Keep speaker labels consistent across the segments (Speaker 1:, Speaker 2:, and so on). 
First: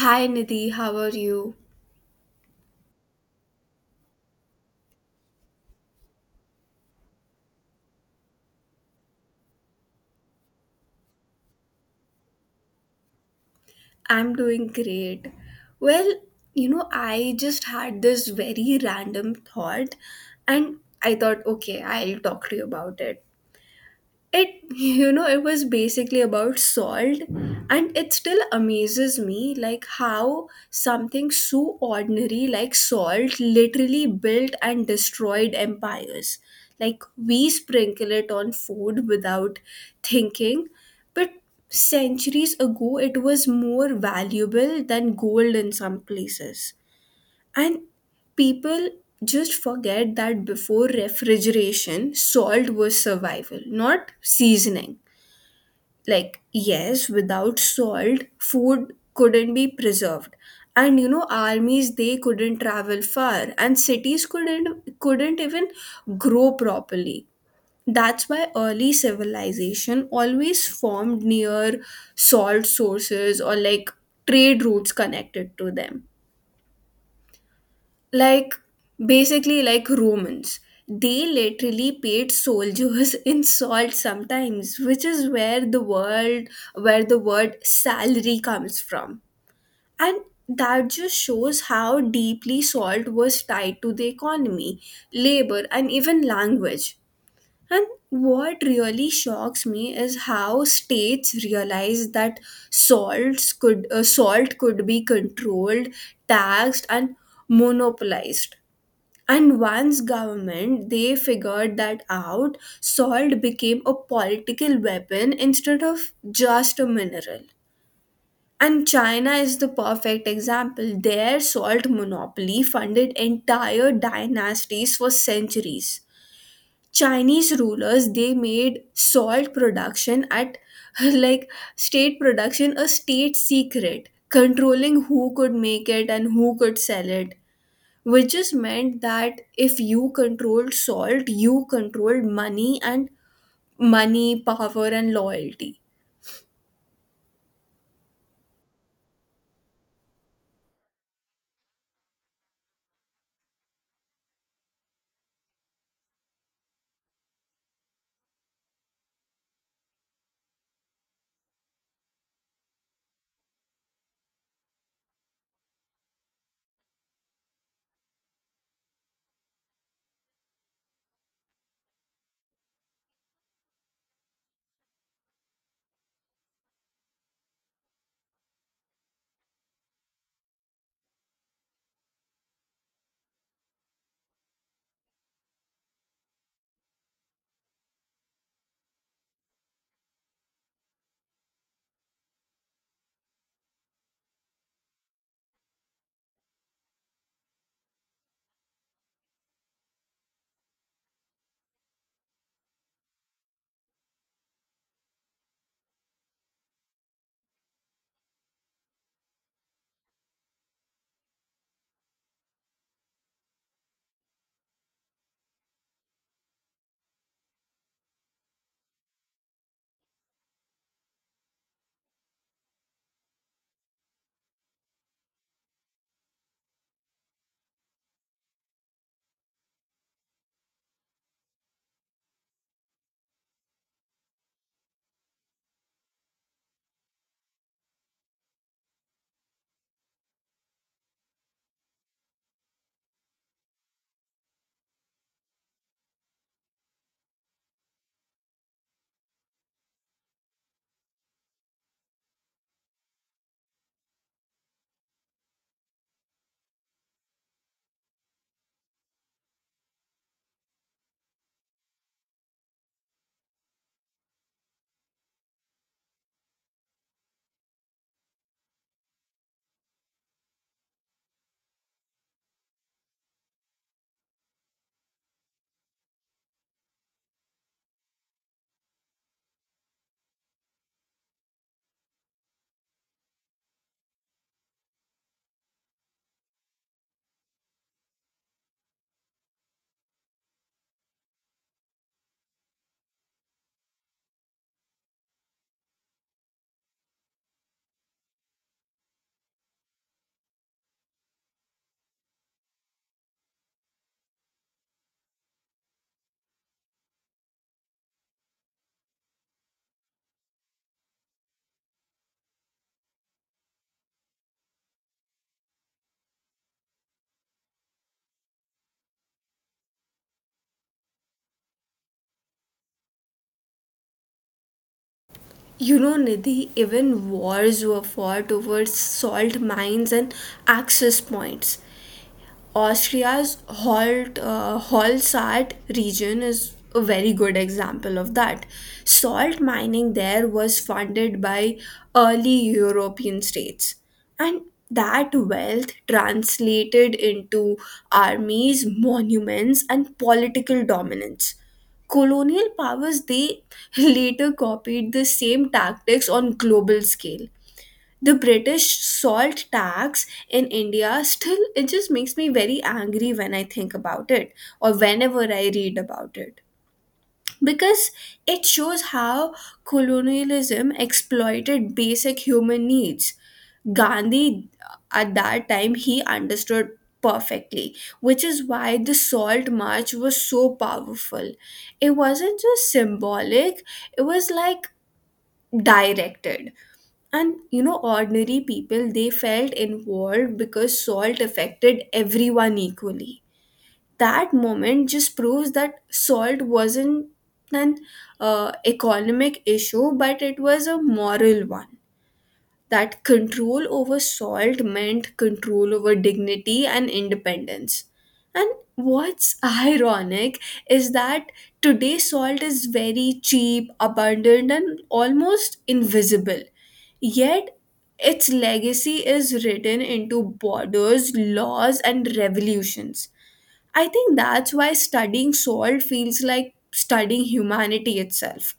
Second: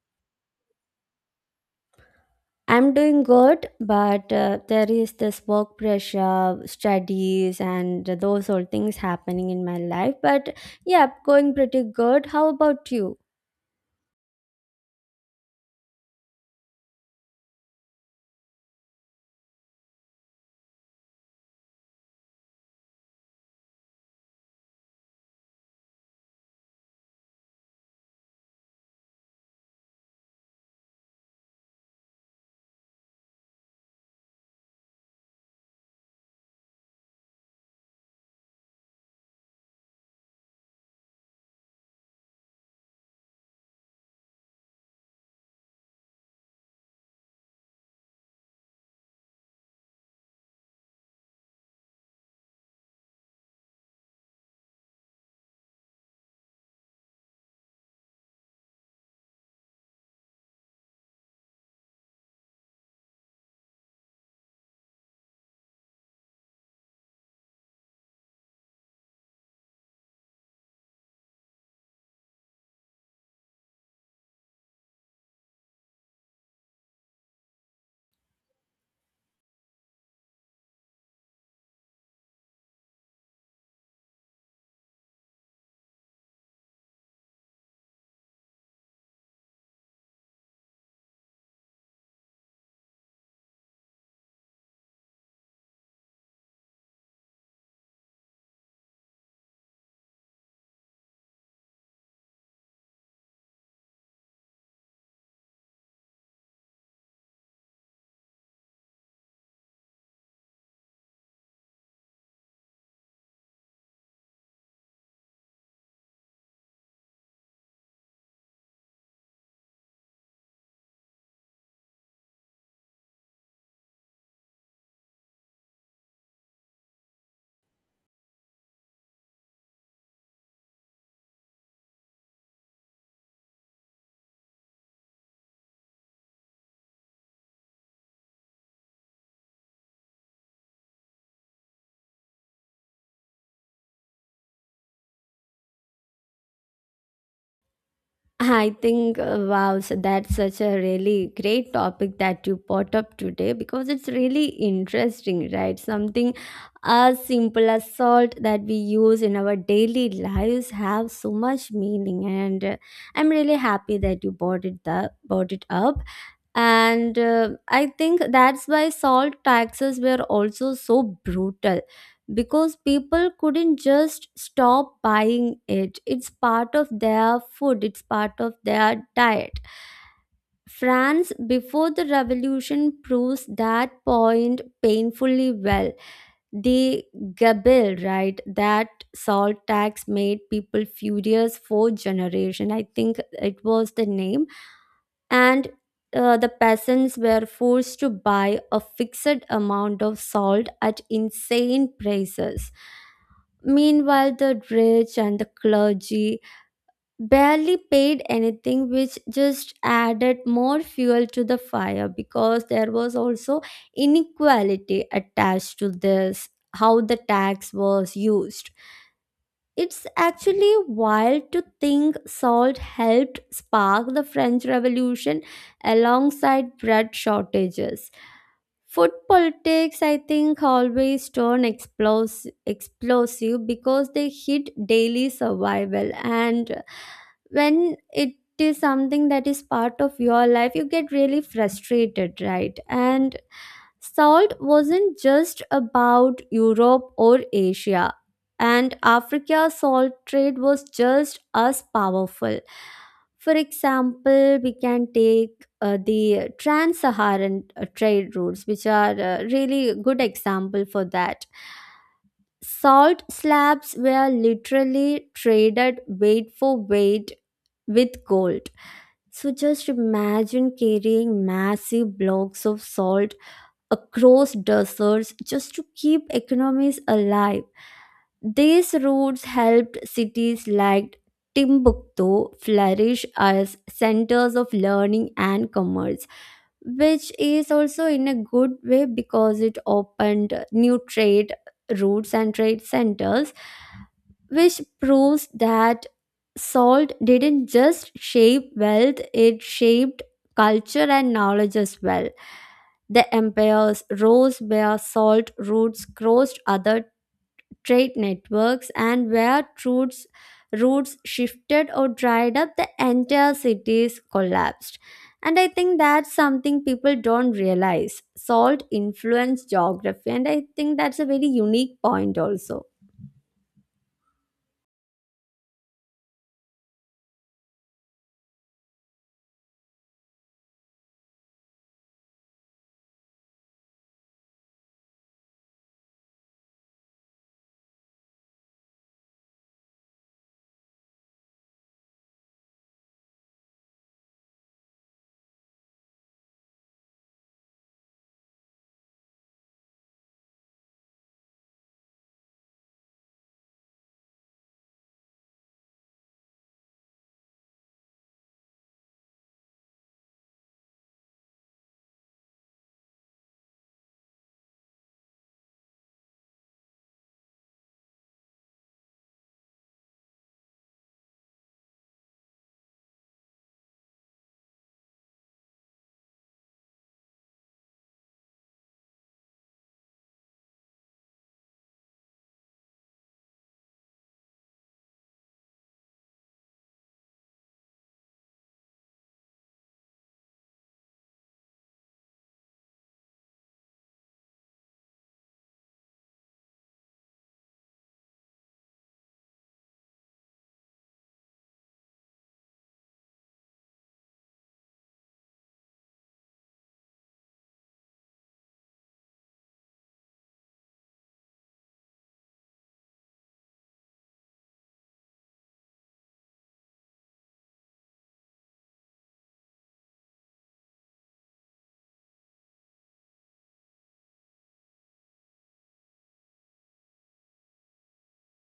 Speaker 1: Hi Nidhi, how are you?
Speaker 2: I'm doing good, but there is this work pressure, studies, and those old things happening in my life. But yeah, going pretty good. How about you?
Speaker 1: I'm doing great. Well, you know, I just had this very random thought and I thought, okay, I'll talk to you about it. It you know it was basically about salt, and it still amazes me like how something so ordinary like salt literally built and destroyed empires. Like, we sprinkle it on food without thinking, but centuries ago it was more valuable than gold in some places, and people just forget that before refrigeration, salt was survival, not seasoning. Like, yes, without salt, food couldn't be preserved. And you know, armies they couldn't travel far, and cities couldn't even grow properly. That's why early civilization always formed near salt sources, or like trade routes connected to them, like basically like Romans, they literally paid soldiers in salt sometimes, which is where the word salary comes from. And that just shows how deeply salt was tied to the economy, labor, and even language. And what really shocks me is how states realized that salt could be controlled, taxed, and monopolized. And once government they figured that out, salt became a political weapon instead of just a mineral. And China is the perfect example. Their salt monopoly funded entire dynasties for centuries. Chinese rulers they made salt production at like state production a state secret, controlling who could make it and who could sell it, which just meant that if you controlled salt, you controlled money and money, power, and loyalty.
Speaker 2: I think, wow, so that's such a really great topic that you brought up today because it's really interesting, right? Something as simple as salt that we use in our daily lives have so much meaning, and I'm really happy that you brought it up, brought it up. And I think that's why salt taxes were also so brutal because people couldn't just stop buying it. It's part of their food, it's part of their diet. France, before the revolution, proves that point painfully well. The Gabelle, right, that salt tax made people furious for generation. I think it was the name. And the peasants were forced to buy a fixed amount of salt at insane prices. Meanwhile, the rich and the clergy barely paid anything, which just added more fuel to the fire because there was also inequality attached to this, how the tax was used. It's actually wild to think salt helped spark the French Revolution alongside bread shortages. Food politics, I think, always turn explosive because they hit daily survival. And when it is something that is part of your life, you get really frustrated, right? And salt wasn't just about Europe or Asia, and Africa's salt trade was just as powerful. For example, we can take the trans-Saharan trade routes, which are really good example for that. Salt slabs were literally traded weight for weight with gold. So just imagine carrying massive blocks of salt across deserts just to keep economies alive. These routes helped cities like Timbuktu flourish as centers of learning and commerce, which is also in a good way because it opened new trade routes and trade centers, which proves that salt didn't just shape wealth, it shaped culture and knowledge as well. The empires rose where salt routes crossed other trade networks, and where routes shifted or dried up, the entire cities collapsed. And I think that's something people don't realize. Salt influenced geography, and I think that's a very unique point also.
Speaker 1: You know, Nidhi, even wars were fought over salt mines and access points. Austria's Holzart region is a very good example of that. Salt mining there was funded by early European states, and that wealth translated into armies, monuments, and political dominance. Colonial powers they later copied the same tactics on global scale. The British salt tax in India still, it just makes me very angry when I think about it or whenever I read about it. Because it shows how colonialism exploited basic human needs. Gandhi, at that time, he understood perfectly, which is why the salt march was so powerful. It wasn't just symbolic, it was like directed, and you know, ordinary people, they felt involved because salt affected everyone equally. That moment just proves that salt wasn't an economic issue, but it was a moral one, that control over salt meant control over dignity and independence. And what's ironic is that today salt is very cheap, abundant, and almost invisible. Yet its legacy is written into borders, laws, and revolutions. I think that's why studying salt feels like studying humanity itself.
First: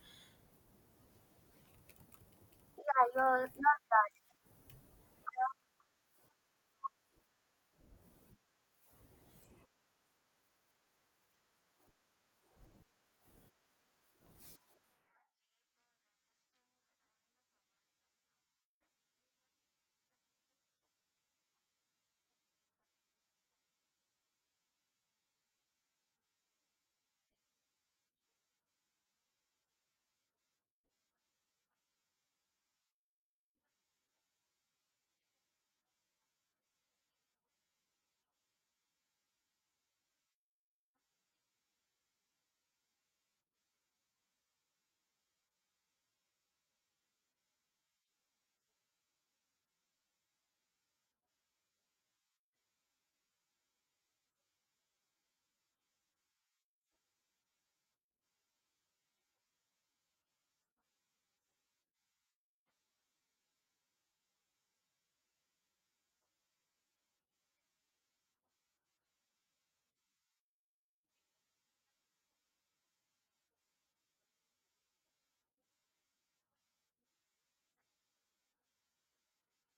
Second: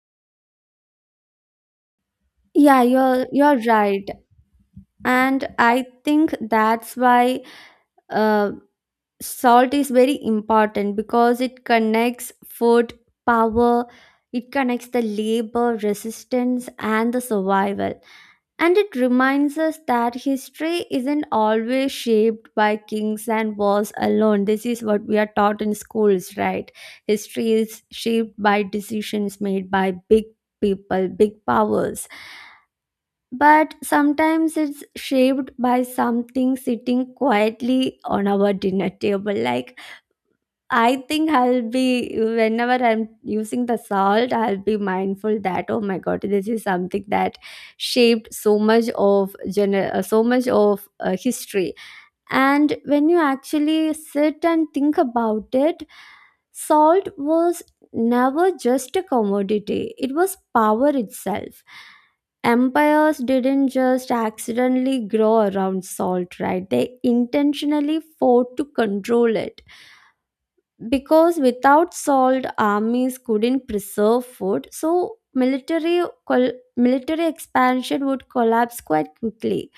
Speaker 2: Yeah, you're right. And I think that's why uh, salt is very important because it connects food, power. It connects the labor, resistance, and the survival, and it reminds us that history isn't always shaped by kings and wars alone. This is what we are taught in schools, right? History is shaped by decisions made by big people, big powers, but sometimes it's shaped by something sitting quietly on our dinner table. Like, I think I'll be, whenever I'm using the salt, I'll be mindful that, oh my god, this is something that shaped so much of so much of history. And when you actually sit and think about it, salt was never just a commodity; it was power itself. Empires didn't just accidentally grow around salt, right? They intentionally fought to control it because without salt armies couldn't preserve food, so military military expansion would collapse quite quickly.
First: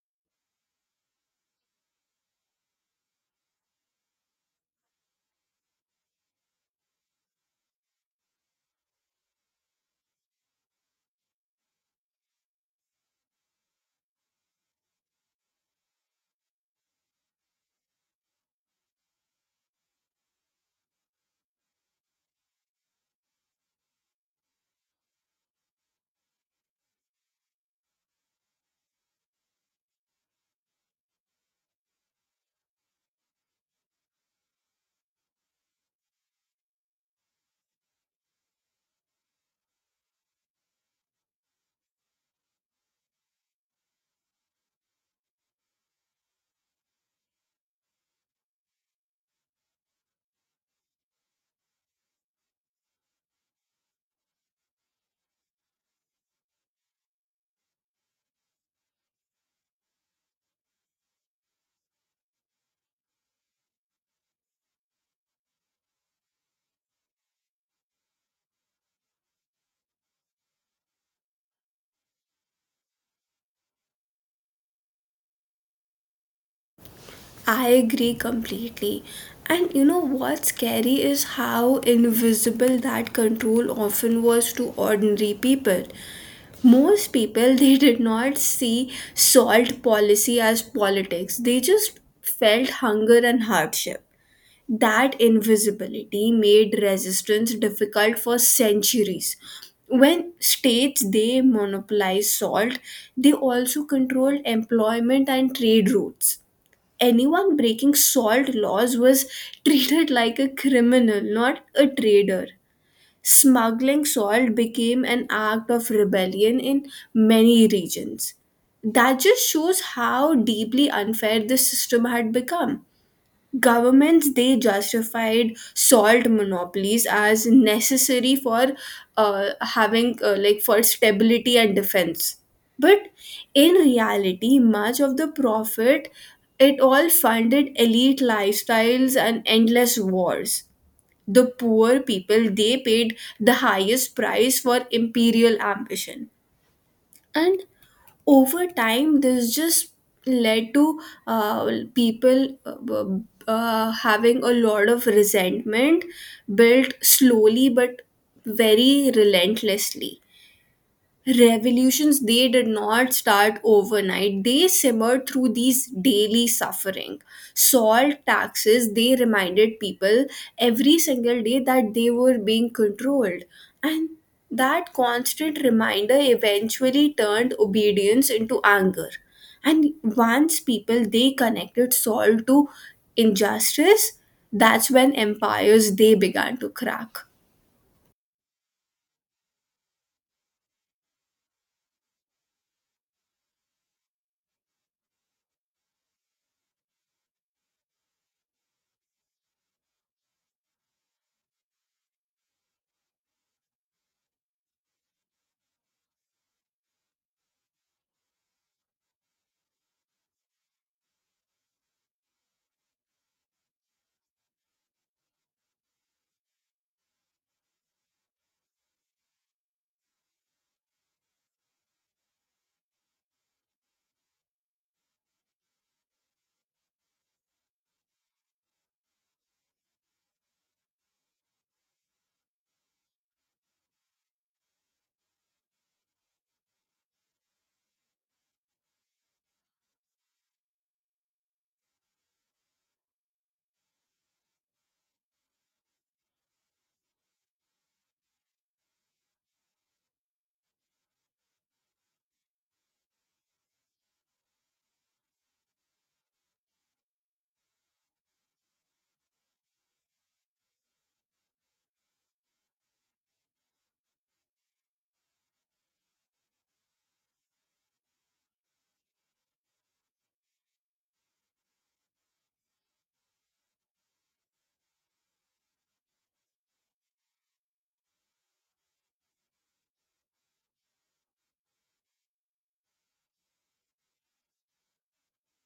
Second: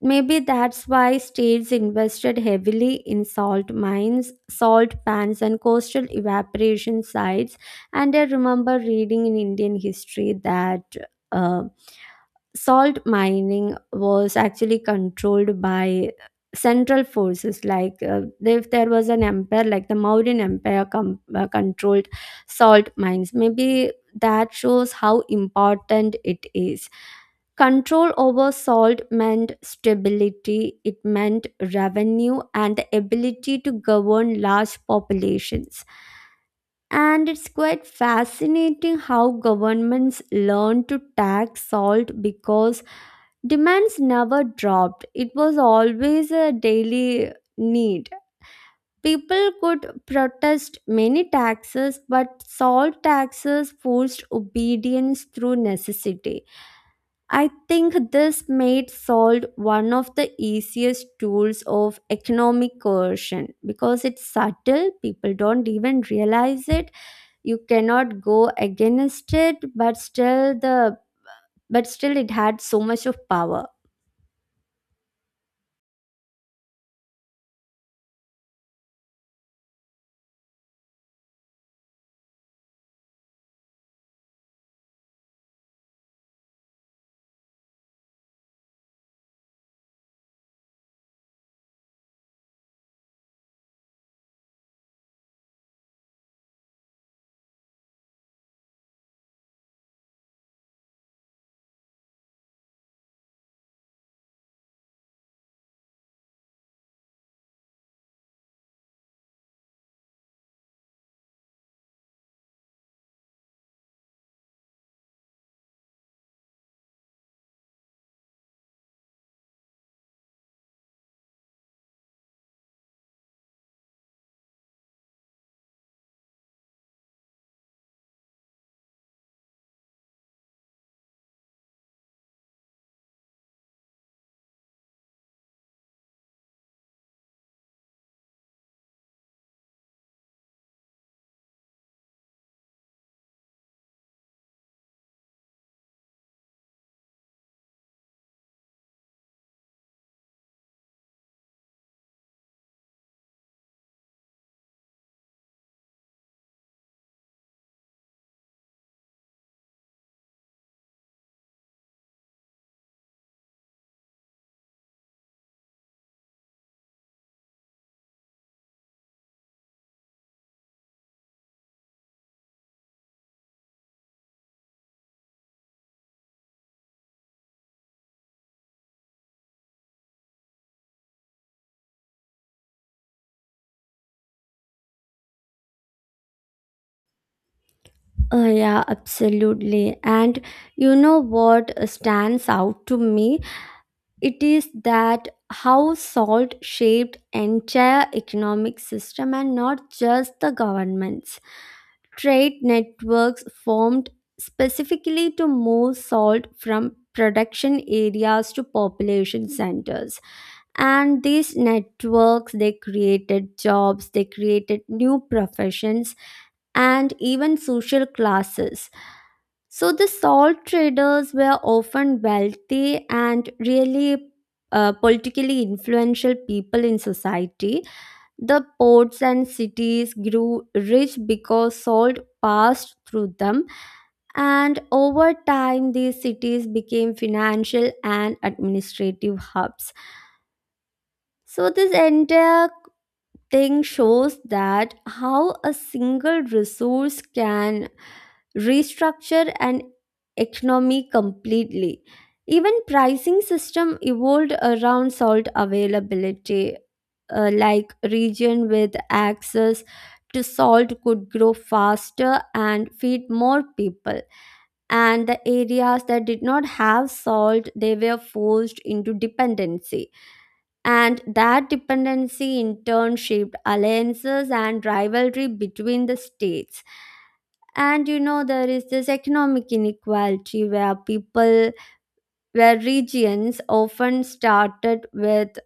Speaker 2: Maybe that's why states invested heavily in salt mines, salt pans, and coastal evaporation sites. And I remember reading in Indian history that uh, salt mining was actually controlled by central forces. Like, if there was an empire like the Mauryan empire controlled salt mines, maybe that shows how important it is. Control over salt meant stability, it meant revenue and the ability to govern large populations. And it's quite fascinating how governments learn to tax salt because demands never dropped. It was always a daily need. People could protest many taxes, but salt taxes forced obedience through necessity. I think this made salt one of the easiest tools of economic coercion because it's subtle, people don't even realize it. You cannot go against it, but still it had so much of power.
Speaker 1: I agree completely. And you know what's scary is how invisible that control often was to ordinary people. Most people they did not see salt policy as politics. They just felt hunger and hardship. That invisibility made resistance difficult for centuries. When states they monopolize salt, they also controlled employment and trade routes. Anyone breaking salt laws was treated like a criminal, not a trader. Smuggling salt became an act of rebellion in many regions. That just shows how deeply unfair this system had become. Governments they justified salt monopolies as necessary for having like for stability and defense, but in reality much of the profit, it all funded elite lifestyles and endless wars. The poor people they paid the highest price for imperial ambition. And over time this just led to uh, people having a lot of resentment, built slowly but very relentlessly. Revolutions they did not start overnight, they simmered through these daily suffering. Salt taxes they reminded people every single day that they were being controlled, and that constant reminder eventually turned obedience into anger. And once people they connected salt to injustice, that's when empires they began to crack.
Speaker 2: Yeah, absolutely. And you know what stands out to me, it is that how salt shaped entire economic system and not just the governments. Trade networks formed specifically to move salt from production areas to population centers, and these networks, they created jobs, they created new professions and even social classes. So the salt traders were often wealthy and really politically influential people in society. The ports and cities grew rich because salt passed through them, and over time these cities became financial and administrative hubs. So this entire thing shows that how a single resource can restructure an economy completely. Even pricing system evolved around salt availability. Like region with access to salt could grow faster and feed more people, and the areas that did not have salt, they were forced into dependency, and that dependency in turn shaped alliances and rivalry between the states. And you know, there is this economic inequality where people, where regions often started with,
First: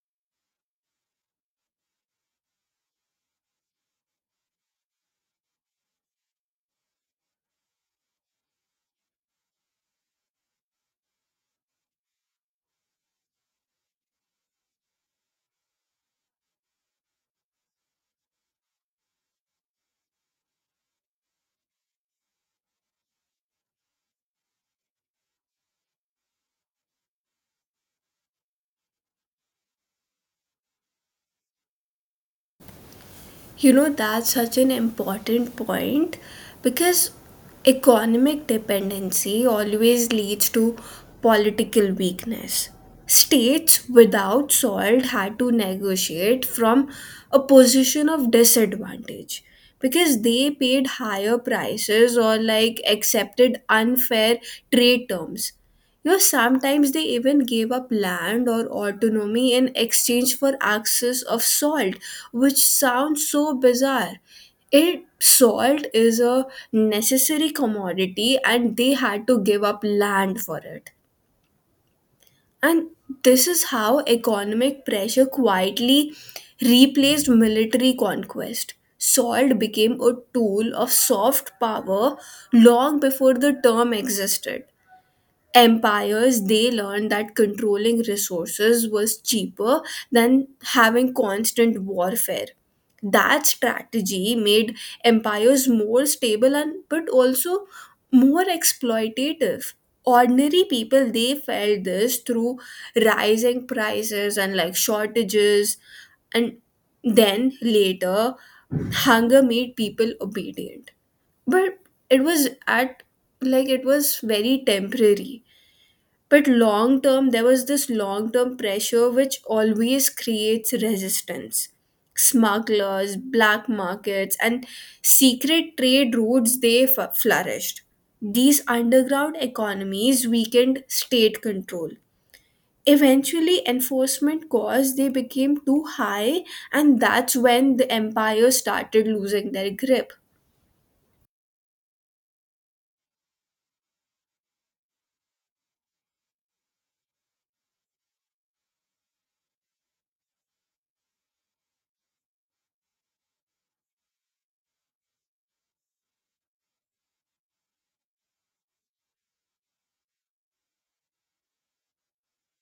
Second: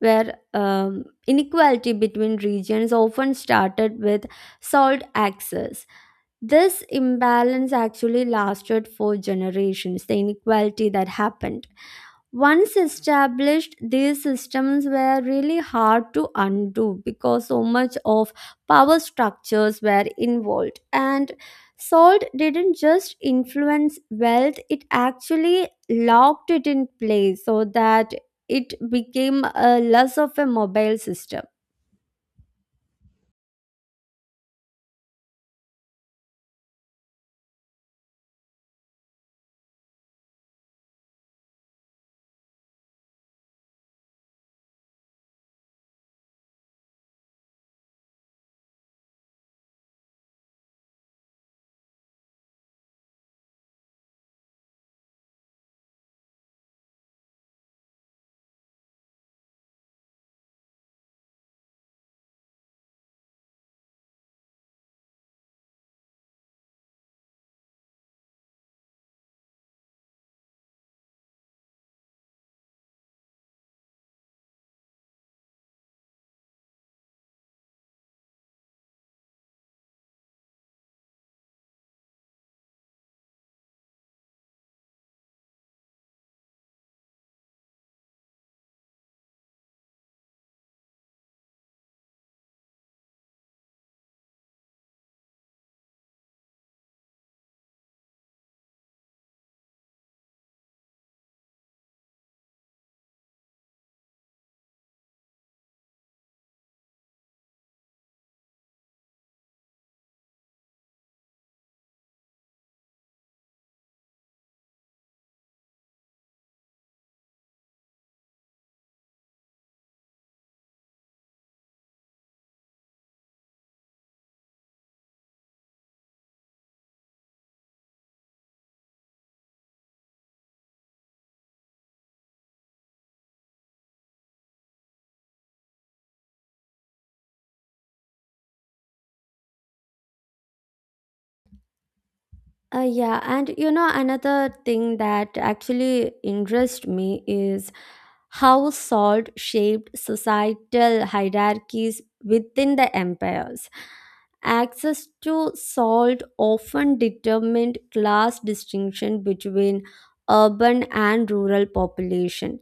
Speaker 2: where inequality between regions often started with salt access. This imbalance actually lasted for generations, the inequality that happened. Once established, these systems were really hard to undo because so much of power structures were involved. And salt didn't just influence wealth, it actually locked it in place so that it became a less of a mobile system.
Speaker 1: You know, that's such an important point because economic dependency always leads to political weakness. States without salt had to negotiate from a position of disadvantage because they paid higher prices or like accepted unfair trade terms. You know, sometimes they even gave up land or autonomy in exchange for access of salt, which sounds so bizarre. It salt is a necessary commodity and they had to give up land for it. And this is how economic pressure quietly replaced military conquest. Salt became a tool of soft power long before the term existed. Empires they learned that controlling resources was cheaper than having constant warfare. That strategy made empires more stable and but also more exploitative. Ordinary people they felt this through rising prices and like shortages, and then later hunger made people obedient. But it was at like it was very temporary, but long term there was this long term pressure which always creates resistance. Smugglers, black markets, and secret trade routes they flourished. These underground economies weakened state control. Eventually enforcement costs they became too high, and that's when the empire started losing their grip.
Speaker 2: Yeah, and you know, another thing that actually interests me is how salt shaped societal hierarchies within the empires. Access to salt often determined class distinction between urban and rural population.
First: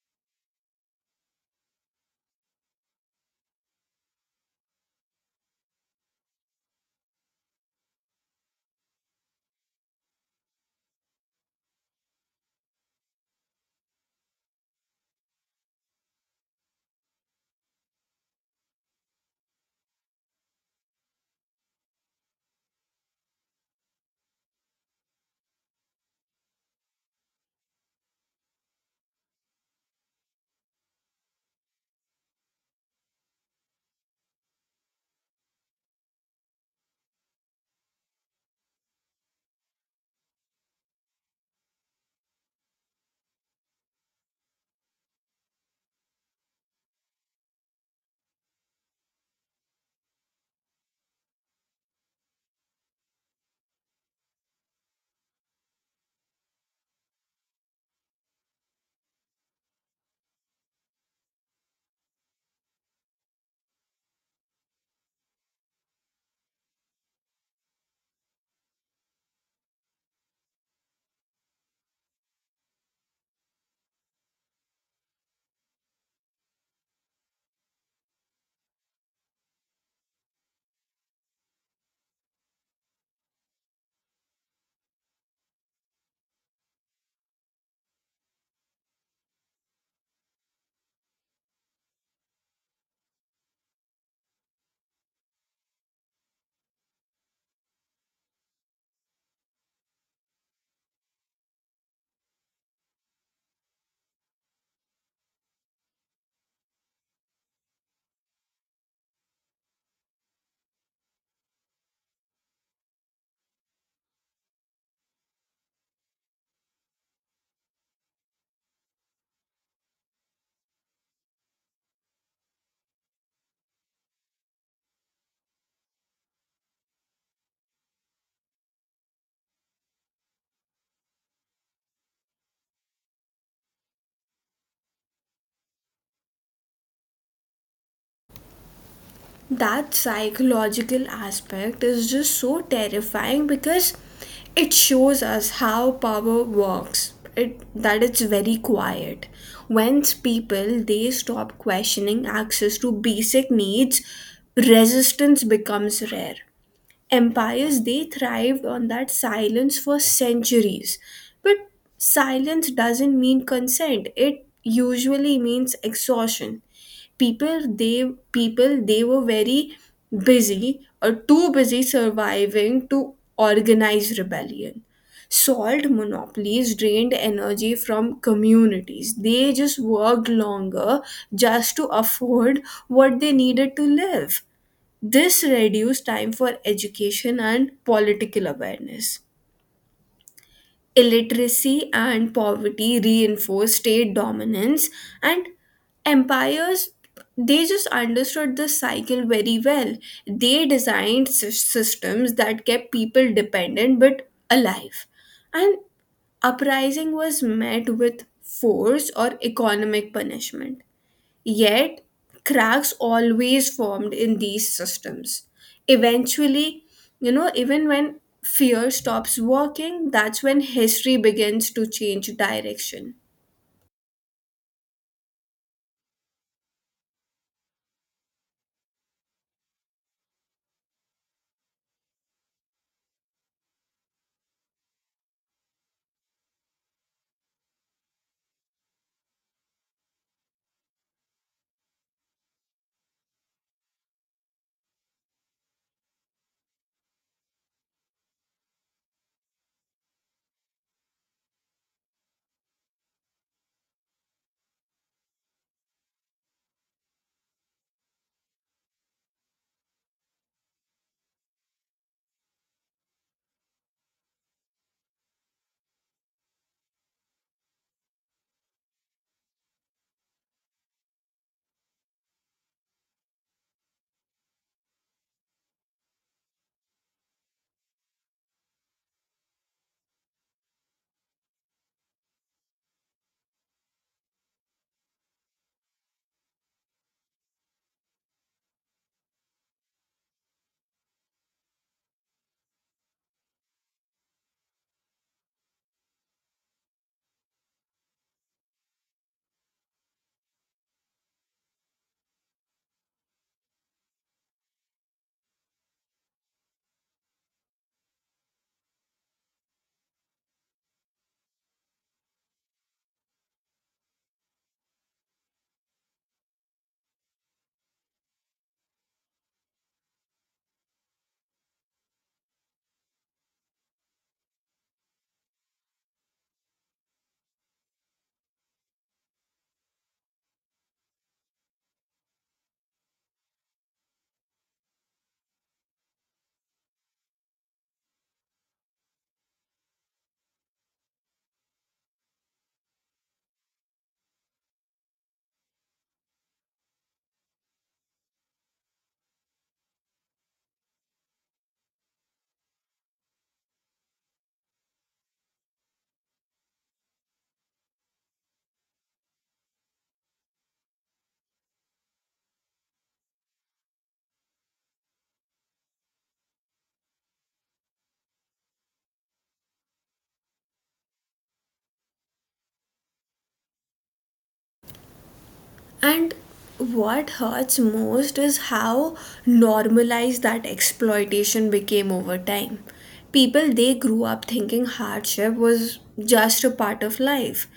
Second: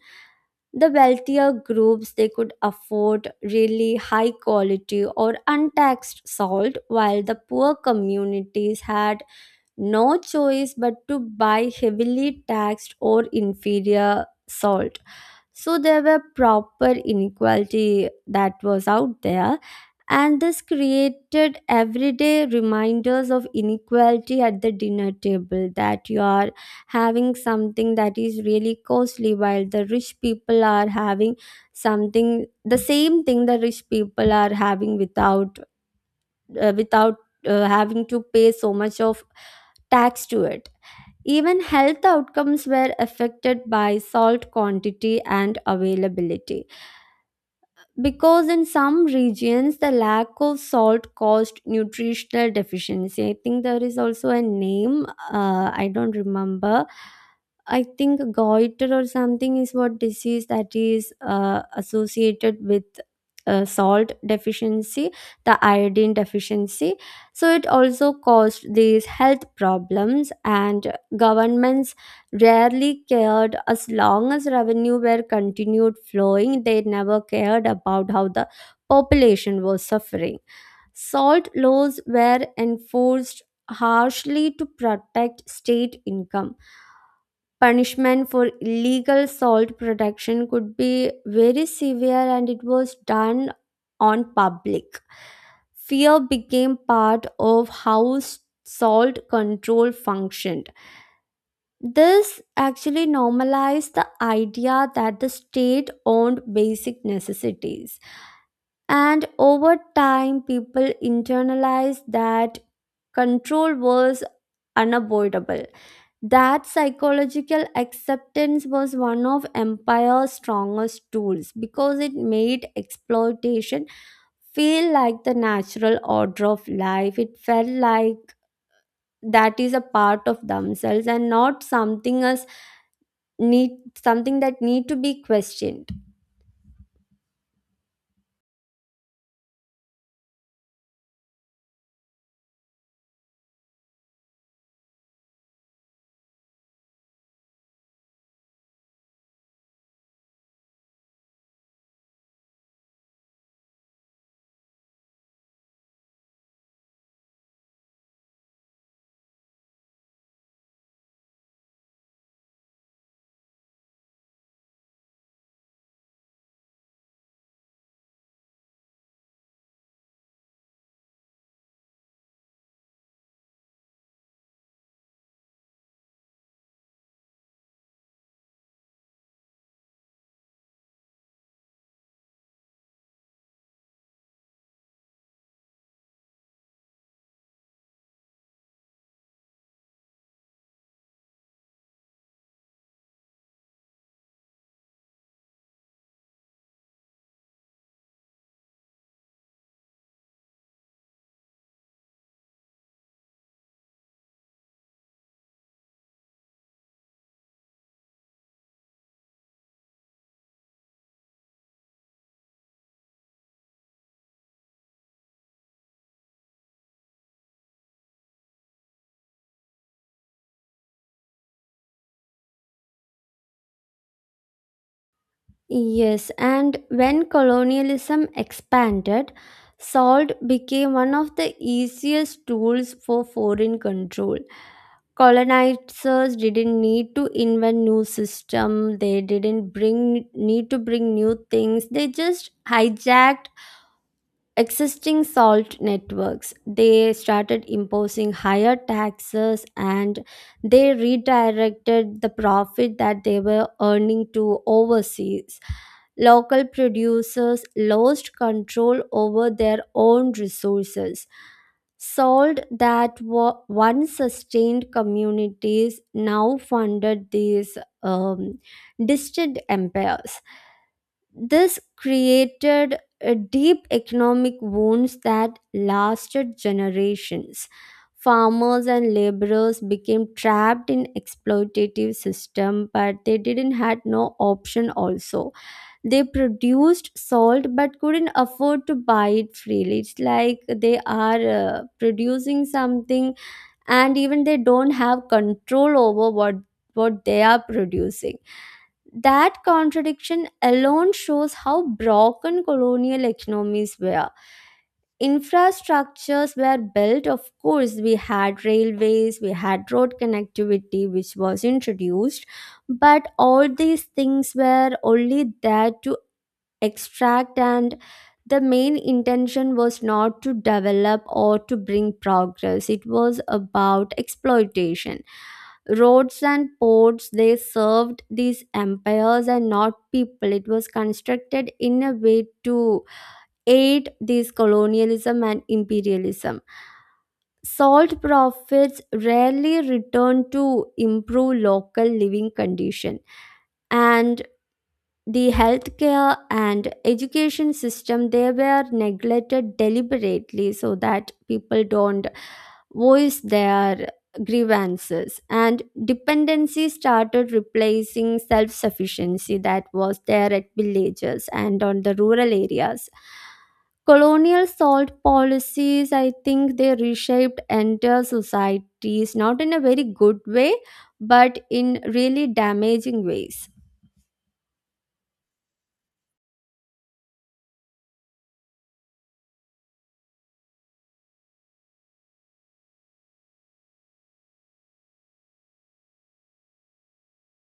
Speaker 2: The wealthier groups, they could afford really high quality or untaxed salt, while the poor communities had no choice but to buy heavily taxed or inferior salt. So there were proper inequality that was out there, and this created everyday reminders of inequality at the dinner table, that you are having something that is really costly while the rich people are having something, the same thing the rich people are having without, uh, without having to pay so much of tax to it. Even health outcomes were affected by salt quantity and availability, because in some regions the lack of salt caused nutritional deficiency. I think there is also a name, I don't remember. I think goiter or something is what disease that is associated with salt deficiency, the iodine deficiency. So it also caused these health problems, and governments rarely cared as long as revenue were continued flowing. They never cared about how the population was suffering. Salt laws were enforced harshly to protect state income. Punishment for illegal salt production could be very severe, and it was done on public. Fear became part of how salt control functioned. This actually normalized the idea that the state owned basic necessities. And over time, people internalized that control was unavoidable. That psychological acceptance was one of empire's strongest tools because it made exploitation feel like the natural order of life. It felt like that is a part of themselves and not something as need, something that need to be questioned.
Speaker 1: That psychological aspect is just so terrifying because it shows us how power works, it that it's very quiet. Once people they stop questioning access to basic needs, resistance becomes rare. Empires they thrived on that silence for centuries, but silence doesn't mean consent, it usually means exhaustion. People they were very busy or too busy surviving to organize rebellion. Salt monopolies drained energy from communities, they just worked longer just to afford what they needed to live. This reduced time for education and political awareness. Illiteracy and poverty reinforced state dominance, and empires they just understood the cycle very well. They designed systems that kept people dependent but alive. And uprising was met with force or economic punishment. Yet, cracks always formed in these systems. Eventually, you know, even when fear stops working, that's when history begins to change direction.
Speaker 2: Yes, and when colonialism expanded, salt became one of the easiest tools for foreign control. Colonizers didn't need to invent new system, they didn't bring need to bring new things, they just hijacked existing salt networks. They started imposing higher taxes and they redirected the profit that they were earning to overseas. Local producers lost control over their own resources. Salt that were once sustained communities now funded these distant empires. This created a deep economic wounds that lasted generations. Farmers and laborers became trapped in exploitative system, but they didn't had no option also. They produced salt but couldn't afford to buy it freely. It's like they are producing something, and even they don't have control over what they are producing. That contradiction alone shows how broken colonial economies were. Infrastructures were built, of course. We had railways, we had road connectivity, which was introduced, but all these things were only there to extract, and the main intention was not to develop or to bring progress, it was about exploitation. Roads and ports, they served these empires and not people. It was constructed in a way to aid these colonialism and imperialism. Salt profits rarely return to improve local living condition, and the healthcare and education system, they were neglected deliberately so that people don't voice their grievances, and dependency started replacing self-sufficiency that was there at villages and on the rural areas. Colonial salt policies, I think, they reshaped entire societies, not in a very good way, but in really damaging ways.
Speaker 1: And what hurts most is how normalized that exploitation became over time. People they grew up thinking hardship was just a part of life.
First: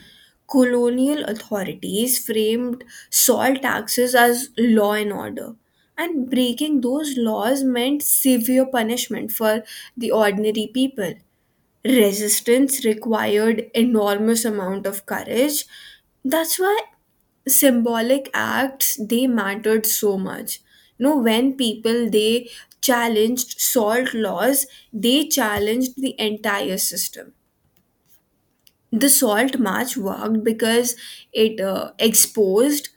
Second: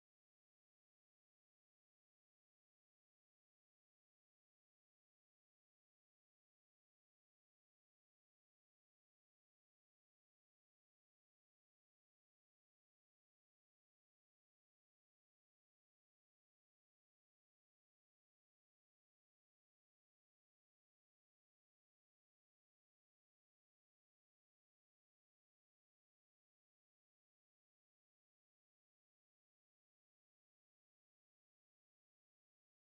Speaker 1: Colonial authorities framed salt taxes as law and order, and breaking those laws meant severe punishment for the ordinary people. Resistance required enormous amount of courage. That's why symbolic acts they mattered so much. You know when people they challenged salt laws, they challenged the entire system. The salt march worked because it exposed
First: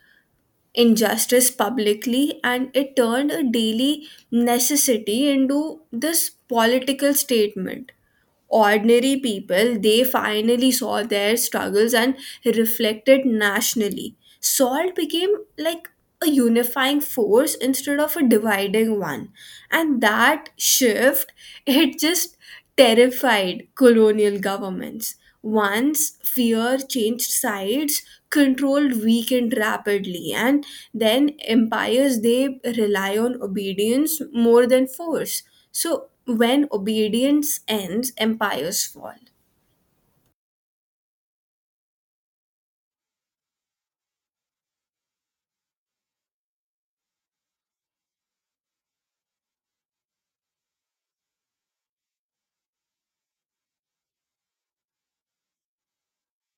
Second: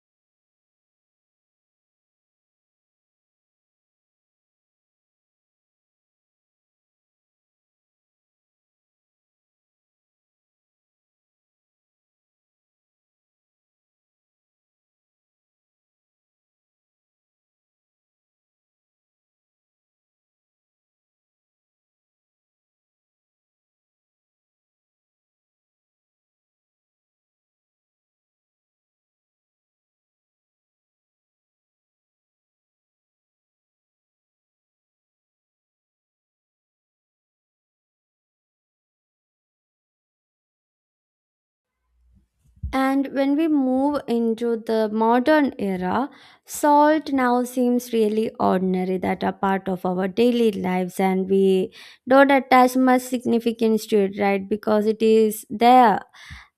Speaker 1: injustice publicly, and it turned a daily necessity into this political statement. Ordinary people they finally saw their struggles and reflected nationally. Salt became like a unifying force instead of a dividing one, and that shift it just terrified colonial governments. Once fear changed sides, control weakened rapidly, and then empires they rely on obedience more than force. So, when obedience ends, empires fall.
Speaker 2: And when we move into the modern era, salt now seems really ordinary, that a part of our daily lives and we don't attach much significance to it, right? Because it is there.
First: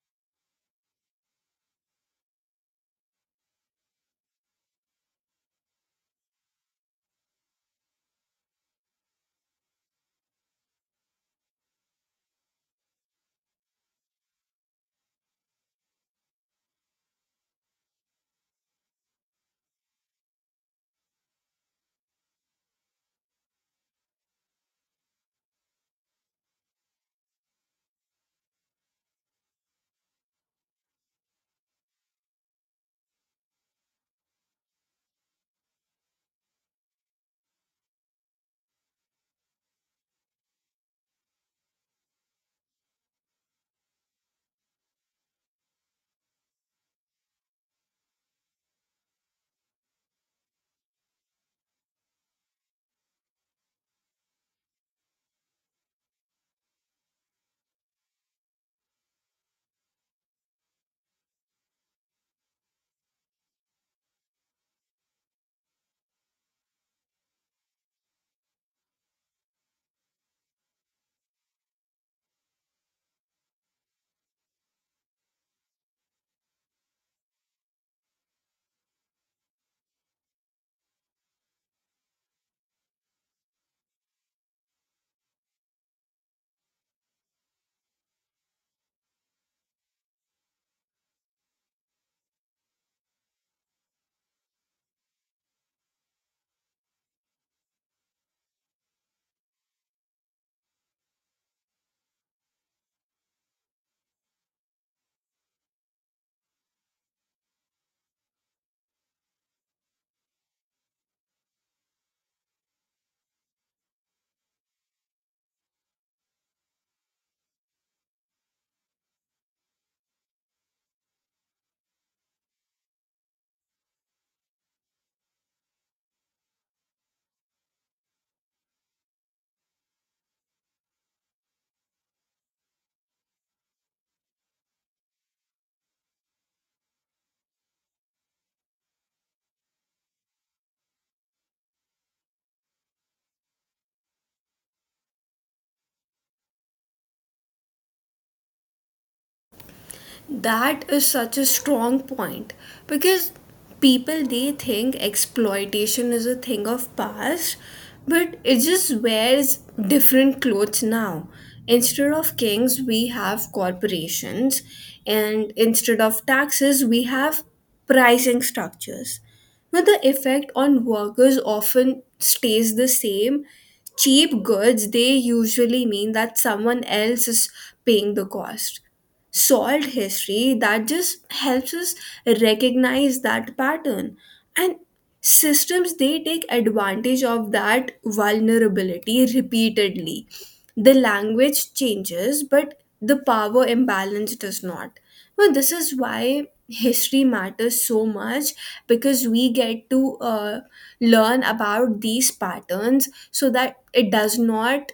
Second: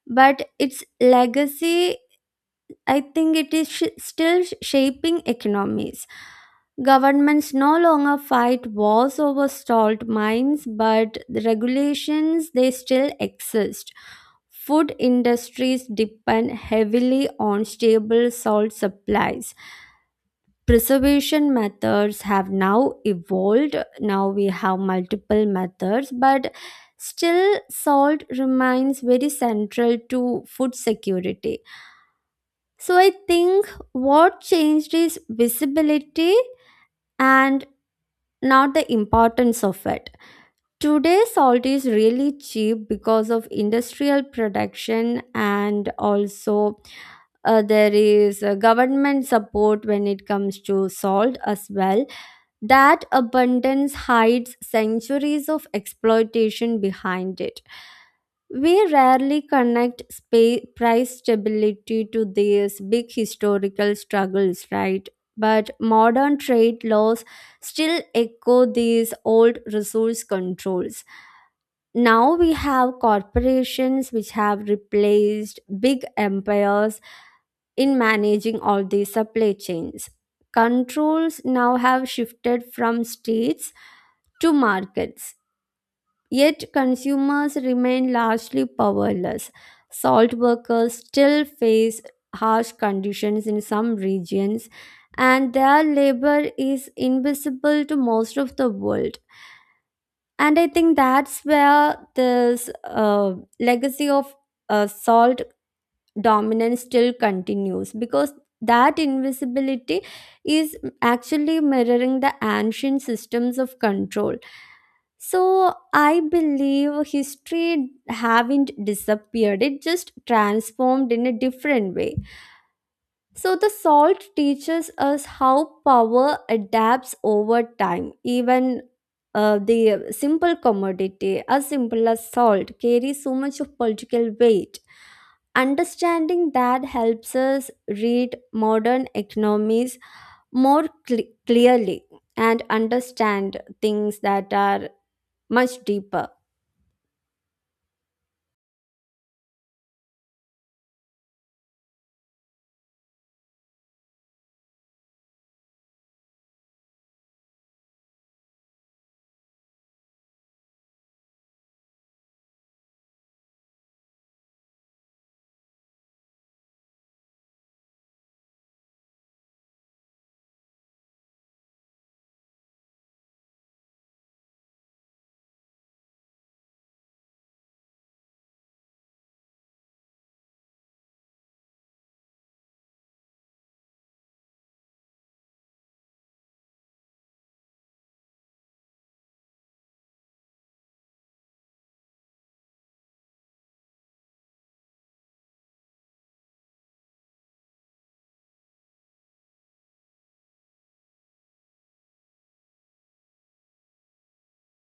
Speaker 2: But its legacy, I think it is shaping economies. Governments no longer fight wars over salt mines, but the regulations they still exist. Food industries depend heavily on stable salt supplies. Preservation methods have now evolved. Now we have multiple methods, but still salt remains very central to food security. So I think what changed is visibility and not the importance of it. Today, salt is really cheap because of industrial production, and also there is government support when it comes to salt as well. That abundance hides centuries of exploitation behind it. We rarely connect price stability to these big historical struggles, right? But modern trade laws still echo these old resource controls. Now we have corporations which have replaced big empires in managing all these supply chains. Controls now have shifted from states to markets, yet consumers remain largely powerless. Salt workers still face harsh conditions in some regions, and their labor is invisible to most of the world. And I think that's where this uh, legacy of salt dominance still continues, because that invisibility is actually mirroring the ancient systems of control. So I believe history haven't disappeared, it just transformed in a different way. So, the salt teaches us how power adapts over time. Even the simple commodity, as simple as salt, carries so much of political weight. Understanding that helps us read modern economies more clearly and understand things that are much deeper.
Speaker 1: That is such a strong point because people they think exploitation is a thing of past, but it just wears different clothes now. Instead of kings, we have corporations, and instead of taxes, we have pricing structures. Now, the effect on workers often stays the same. Cheap goods, they usually mean that someone else is paying the cost. Solved history that just helps us recognize that pattern, and systems they take advantage of that vulnerability repeatedly. The language changes but the power imbalance does not. Well this is why history matters so much, because we get to learn about these patterns so that it does not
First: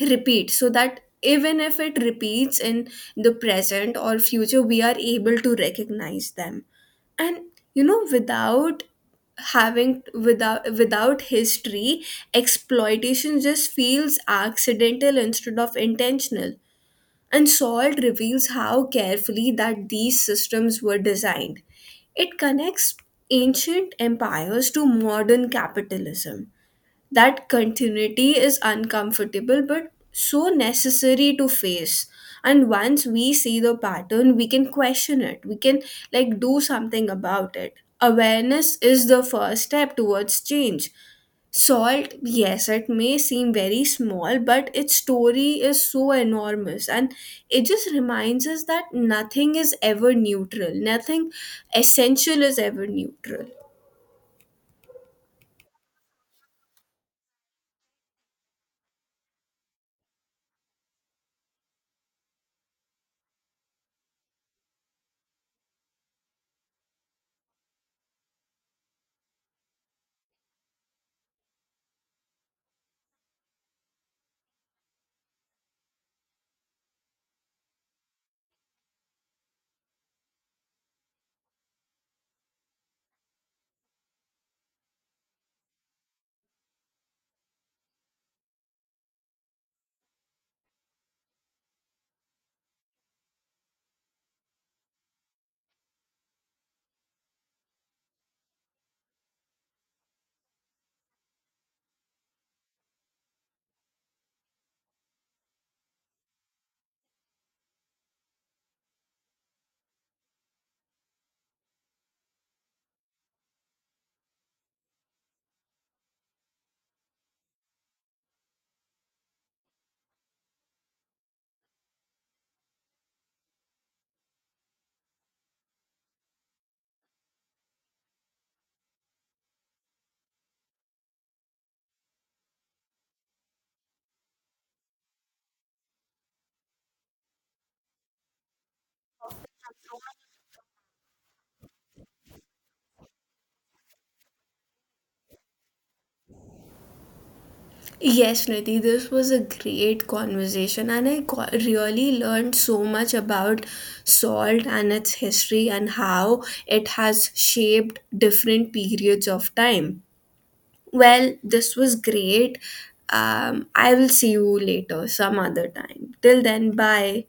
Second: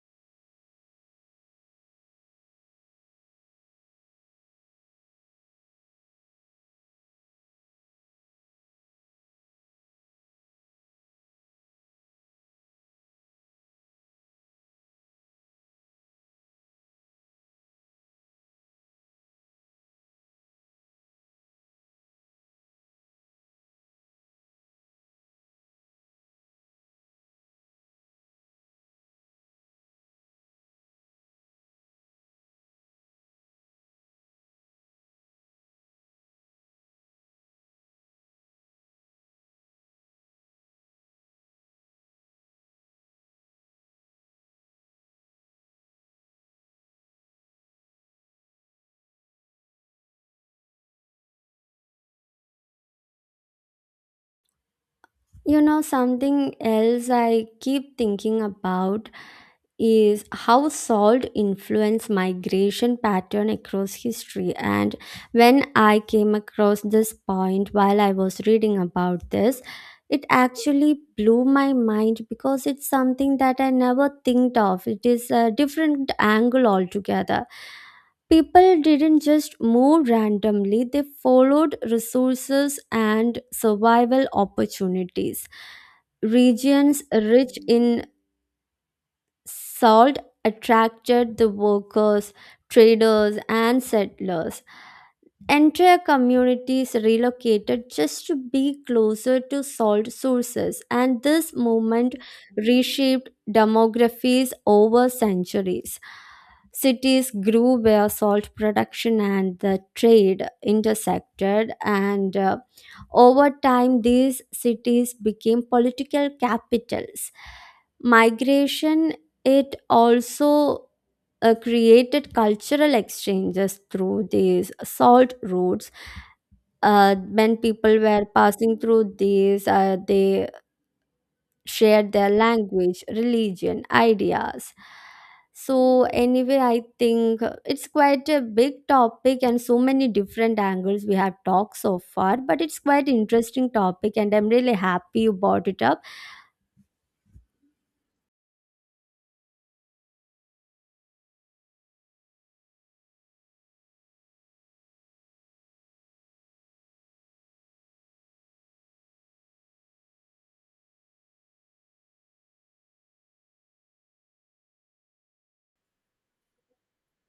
Speaker 1: repeat, so that even if it repeats in the present or future we are able to recognize them. And you know, without having without without history, exploitation just feels accidental instead of intentional. And salt reveals how carefully that these systems were designed. It connects ancient empires to modern capitalism. That continuity is uncomfortable but so necessary to face. And once we see the pattern we can question it, we can like do something about it. Awareness is the first step towards change. Salt, yes it may seem very small, but its story is so enormous, and it just reminds us that nothing is ever neutral, nothing essential is ever neutral.
Speaker 2: You know, something else I keep thinking about is how salt influence migration pattern across history, and when I came across this point while I was reading about this, it actually blew my mind because it's something that I never think of. It is a different angle altogether. People didn't just move randomly, they followed resources and survival opportunities. Regions rich in salt attracted the workers, traders, and settlers. Entire communities relocated just to be closer to salt sources, and this movement reshaped demographies over centuries. Cities grew where salt production and the trade intersected, and over time, these cities became political capitals. Migration, it also created cultural exchanges through these salt routes. When people were passing through these, they shared their language, religion, ideas. So, anyway, I think it's quite a big topic and so many different angles we have talked so far, but it's quite interesting topic and I'm really happy you brought it up.
Speaker 1: Yes, Nidhi, this was a great conversation, and I really learned so much about salt and its history and how it has shaped different periods of time. Well, this was great. I will see you later, some other time. Till then, bye.